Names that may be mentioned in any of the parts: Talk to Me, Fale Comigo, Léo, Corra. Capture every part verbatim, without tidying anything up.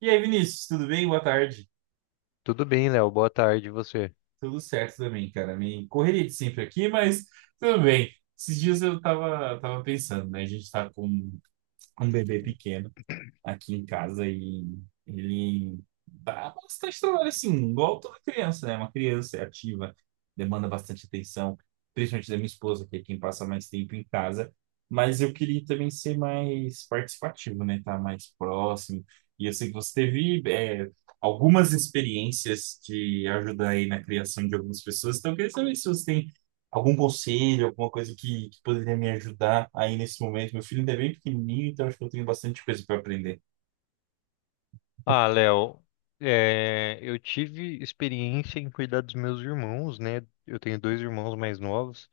E aí, Vinícius, tudo bem? Boa tarde. Tudo bem, Léo. Boa tarde, e você. Tudo certo também, cara. Me correria de sempre aqui, mas tudo bem. Esses dias eu tava, tava pensando, né? A gente tá com um um bebê pequeno aqui em casa e ele dá bastante trabalho, assim, igual toda criança, né? Uma criança é ativa, demanda bastante atenção, principalmente da minha esposa, que é quem passa mais tempo em casa. Mas eu queria também ser mais participativo, né? Estar mais próximo. E eu sei que você teve, é, algumas experiências de ajudar aí na criação de algumas pessoas. Então, eu queria saber se você tem algum conselho, alguma coisa que, que poderia me ajudar aí nesse momento. Meu filho ainda é bem pequenininho, então acho que eu tenho bastante coisa para aprender. Ah, Léo, é, eu tive experiência em cuidar dos meus irmãos, né? Eu tenho dois irmãos mais novos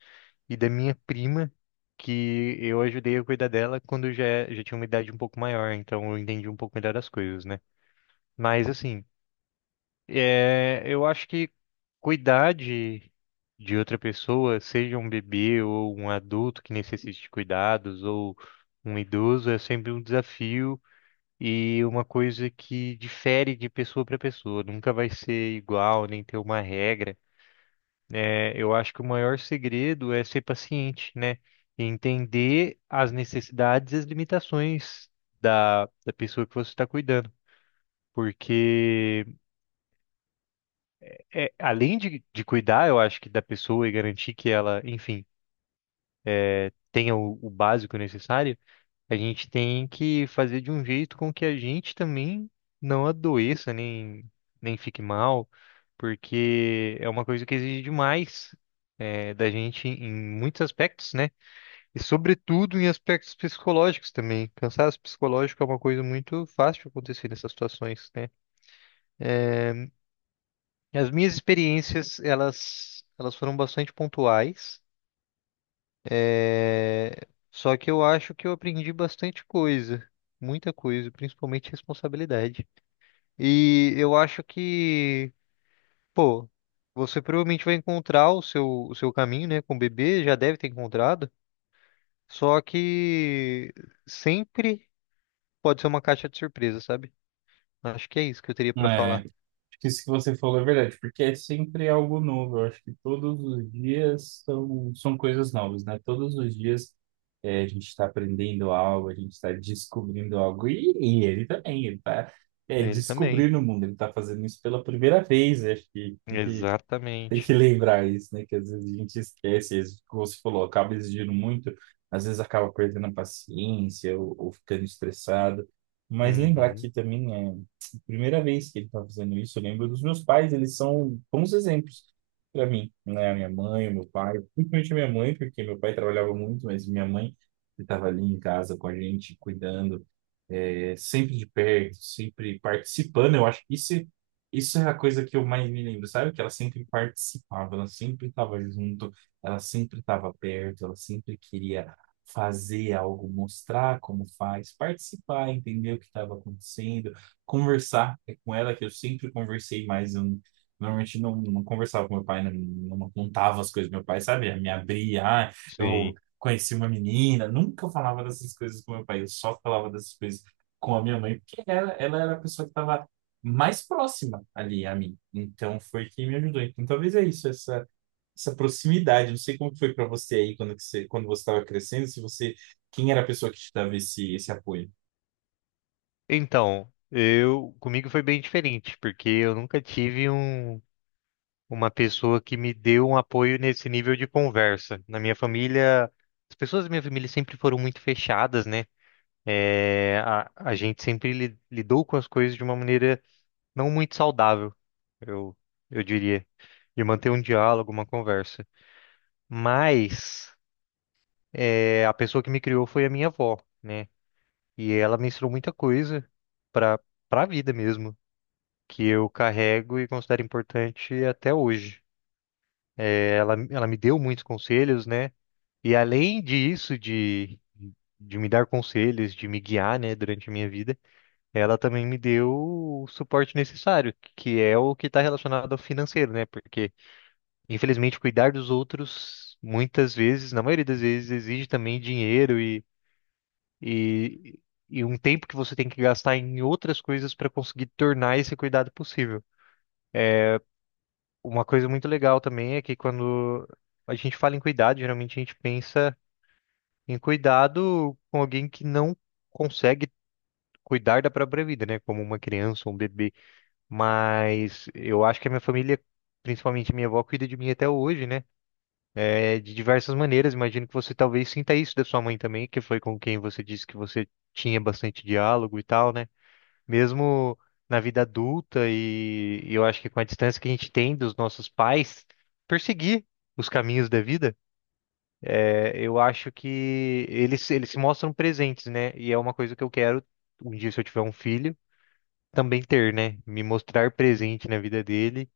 e da minha prima, que eu ajudei a cuidar dela quando eu já, já tinha uma idade um pouco maior, então eu entendi um pouco melhor as coisas, né? Mas assim, é, eu acho que cuidar de, de outra pessoa, seja um bebê ou um adulto que necessite de cuidados ou um idoso, é sempre um desafio e uma coisa que difere de pessoa para pessoa. Nunca vai ser igual, nem ter uma regra. É, eu acho que o maior segredo é ser paciente, né? E entender as necessidades e as limitações da, da pessoa que você está cuidando. Porque é, além de, de cuidar, eu acho que da pessoa e garantir que ela, enfim, é, tenha o, o básico necessário, a gente tem que fazer de um jeito com que a gente também não adoeça, nem, nem fique mal, porque é uma coisa que exige demais. É, da gente em muitos aspectos, né? E sobretudo em aspectos psicológicos também. Cansaço psicológico é uma coisa muito fácil de acontecer nessas situações, né? É, as minhas experiências, elas, elas foram bastante pontuais. É, só que eu acho que eu aprendi bastante coisa, muita coisa, principalmente responsabilidade. E eu acho que, pô, você provavelmente vai encontrar o seu, o seu caminho, né, com o bebê, já deve ter encontrado. Só que sempre pode ser uma caixa de surpresa, sabe? Acho que é isso que eu teria pra É, acho falar. que isso que você falou é verdade, porque é sempre algo novo. Eu acho que todos os dias são, são coisas novas, né? Todos os dias, é, a gente está aprendendo algo, a gente está descobrindo algo, e, e ele também, ele está, é, Ele também. descobrindo o mundo, ele está fazendo isso pela primeira vez. Eu acho que tem que, tem que Exatamente. lembrar isso, né? Que às vezes a gente esquece, às vezes, como você falou, acaba exigindo muito, às vezes acaba perdendo a paciência ou ou ficando estressado. Mas lembrar Uhum. que também é primeira vez que ele está fazendo isso. Eu lembro dos meus pais, eles são bons exemplos para mim, né? A minha mãe, o meu pai, principalmente a minha mãe, porque meu pai trabalhava muito, mas minha mãe estava ali em casa com a gente, cuidando, é, sempre de perto, sempre participando. Eu acho que isso, isso é a coisa que eu mais me lembro, sabe? Que ela sempre participava, ela sempre estava junto, ela sempre estava perto, ela sempre queria fazer algo, mostrar como faz, participar, entender o que estava acontecendo, conversar. É com ela que eu sempre conversei mais. Eu, não- Normalmente não, não conversava com meu pai, não, não contava as coisas. Meu pai, sabe, me abria, ah, eu Sim. conheci uma menina, nunca eu falava dessas coisas com meu pai, eu só falava dessas coisas com a minha mãe, porque ela, ela era a pessoa que estava mais próxima ali a mim. Então foi quem me ajudou. Então talvez é isso, essa, essa proximidade. Não sei como que foi para você aí quando que você, quando você estava crescendo, se você, quem era a pessoa que te dava esse, esse apoio? Então, eu comigo foi bem diferente, porque eu nunca tive um, uma pessoa que me deu um apoio nesse nível de conversa. Na minha família, as pessoas da minha família sempre foram muito fechadas, né? É, a, a gente sempre li- lidou com as coisas de uma maneira não muito saudável, eu, eu diria, de manter um diálogo, uma conversa. Mas é, a pessoa que me criou foi a minha avó, né? E ela me ensinou muita coisa para para a vida mesmo, que eu carrego e considero importante até hoje. É, ela, ela me deu muitos conselhos, né? E além disso, de, de me dar conselhos, de me guiar, né, durante a minha vida, ela também me deu o suporte necessário, que é o que está relacionado ao financeiro, né? Porque, infelizmente, cuidar dos outros, muitas vezes, na maioria das vezes, exige também dinheiro e, e, e um tempo que você tem que gastar em outras coisas para conseguir tornar esse cuidado possível. Uma coisa muito legal também é que quando a gente fala em cuidado, geralmente a gente pensa em cuidado com alguém que não consegue cuidar da própria vida, né? Como uma criança, um bebê. Mas eu acho que a minha família, principalmente minha avó, cuida de mim até hoje, né? É, de diversas maneiras. Imagino que você talvez sinta isso da sua mãe também, que foi com quem você disse que você tinha bastante diálogo e tal, né? Mesmo na vida adulta e, e eu acho que com a distância que a gente tem dos nossos pais, perseguir os caminhos da vida, é, eu acho que eles, eles se mostram presentes, né? E é uma coisa que eu quero, um dia, se eu tiver um filho, também ter, né? Me mostrar presente na vida dele,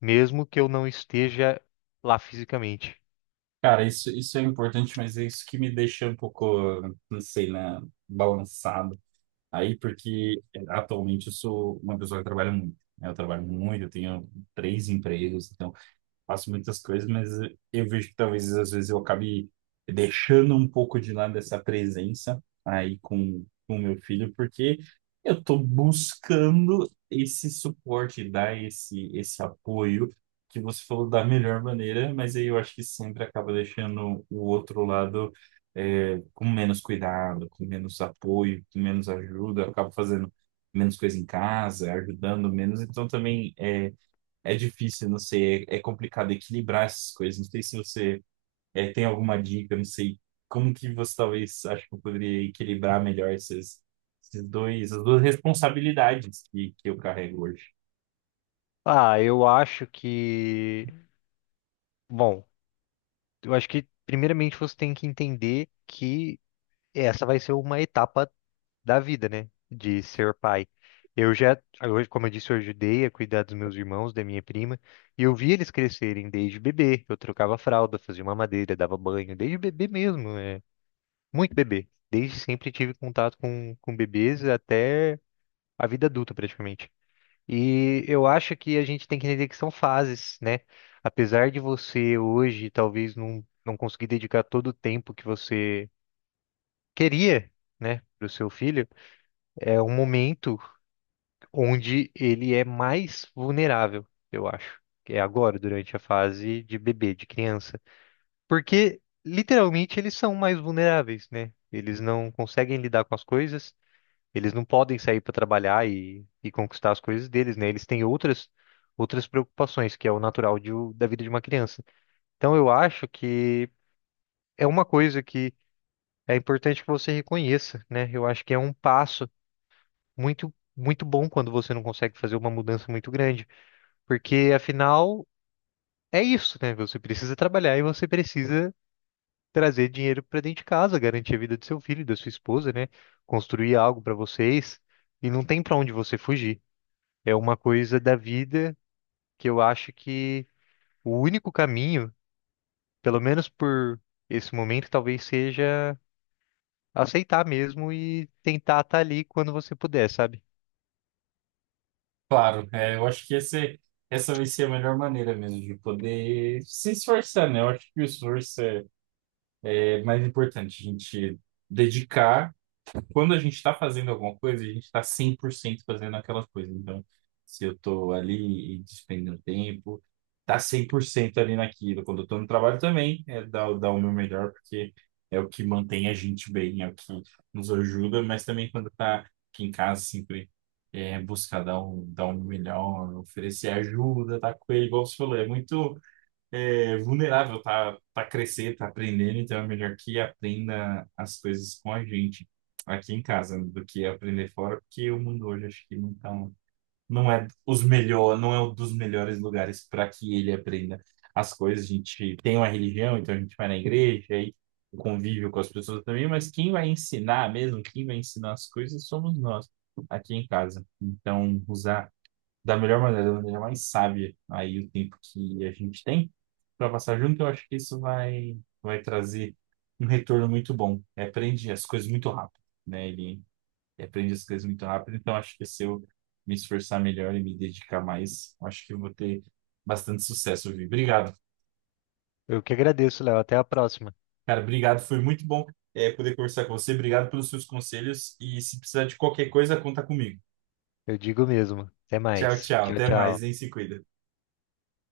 mesmo que eu não esteja lá fisicamente. Cara, isso, isso é importante, mas é isso que me deixa um pouco, não sei, né, balançado aí, porque eh, atualmente eu sou uma pessoa que trabalha muito, né? Eu trabalho muito, eu tenho três empregos, então faço muitas coisas, mas eu vejo que talvez às vezes eu acabe deixando um pouco de lado essa presença aí com com o meu filho, porque eu estou buscando esse suporte, dar esse, esse apoio que você falou da melhor maneira, mas aí eu acho que sempre acaba deixando o outro lado, é, com menos cuidado, com menos apoio, com menos ajuda, acaba fazendo menos coisa em casa, ajudando menos, então também é é difícil, não sei, é, é complicado equilibrar essas coisas. Não sei se você, é, tem alguma dica, não sei como que você talvez acho que eu poderia equilibrar melhor esses, esses dois, as duas responsabilidades que, que eu carrego hoje. Ah, eu acho que, bom, eu acho que primeiramente você tem que entender que essa vai ser uma etapa da vida, né? De ser pai. Eu já, hoje, como eu disse, eu ajudei a cuidar dos meus irmãos, da minha prima, e eu vi eles crescerem desde bebê. Eu trocava fralda, fazia mamadeira, dava banho, desde bebê mesmo, é, muito bebê. Desde sempre tive contato com, com bebês até a vida adulta, praticamente. E eu acho que a gente tem que entender que são fases, né? Apesar de você hoje talvez não, não conseguir dedicar todo o tempo que você queria, né, para o seu filho, é um momento onde ele é mais vulnerável, eu acho, que é agora, durante a fase de bebê, de criança. Porque, literalmente, eles são mais vulneráveis, né? Eles não conseguem lidar com as coisas, eles não podem sair para trabalhar e, e conquistar as coisas deles, né? Eles têm outras, outras preocupações, que é o natural de o- da vida de uma criança. Então, eu acho que é uma coisa que é importante que você reconheça, né? Eu acho que é um passo muito, muito bom quando você não consegue fazer uma mudança muito grande. Porque afinal é isso, né? Você precisa trabalhar e você precisa trazer dinheiro para dentro de casa, garantir a vida do seu filho, da sua esposa, né? Construir algo para vocês e não tem para onde você fugir. É uma coisa da vida que eu acho que o único caminho, pelo menos por esse momento, talvez seja aceitar mesmo e tentar estar ali quando você puder, sabe? Claro, é, eu acho que esse, essa vai ser a melhor maneira mesmo de poder se esforçar, né? Eu acho que o esforço é, é mais importante, a gente dedicar. Quando a gente está fazendo alguma coisa, a gente está cem por cento fazendo aquela coisa. Então, se eu estou ali e despendendo tempo, tá cem por cento ali naquilo. Quando eu estou no trabalho também, é dar, dar o meu melhor, porque é o que mantém a gente bem, é o que nos ajuda, mas também quando está aqui em casa, sempre é buscar dar um, dar um melhor, oferecer ajuda, tá com ele, igual você falou, é muito, é, vulnerável, tá, tá crescer, tá aprendendo, então é melhor que aprenda as coisas com a gente aqui em casa do que aprender fora, porque o mundo hoje acho que não tá, um- não é os melhor, não é um dos melhores lugares para que ele aprenda as coisas. A gente tem uma religião, então a gente vai na igreja, aí o convívio com as pessoas também, mas quem vai ensinar mesmo, quem vai ensinar as coisas somos nós aqui em casa. Então, usar da melhor maneira, da maneira mais sábia aí o tempo que a gente tem para passar junto, eu acho que isso vai vai trazer um retorno muito bom. Ele aprende as coisas muito rápido, né? Ele aprende as coisas muito rápido, então acho que se eu me esforçar melhor e me dedicar mais, eu acho que eu vou ter bastante sucesso, Vi. Obrigado. Eu que agradeço, Léo. Até a próxima. Cara, obrigado, foi muito bom, é, poder conversar com você. Obrigado pelos seus conselhos e se precisar de qualquer coisa, conta comigo. Eu digo mesmo. Até Tchau, mais. tchau. Tchau, Até mais, tchau. hein? Se cuida.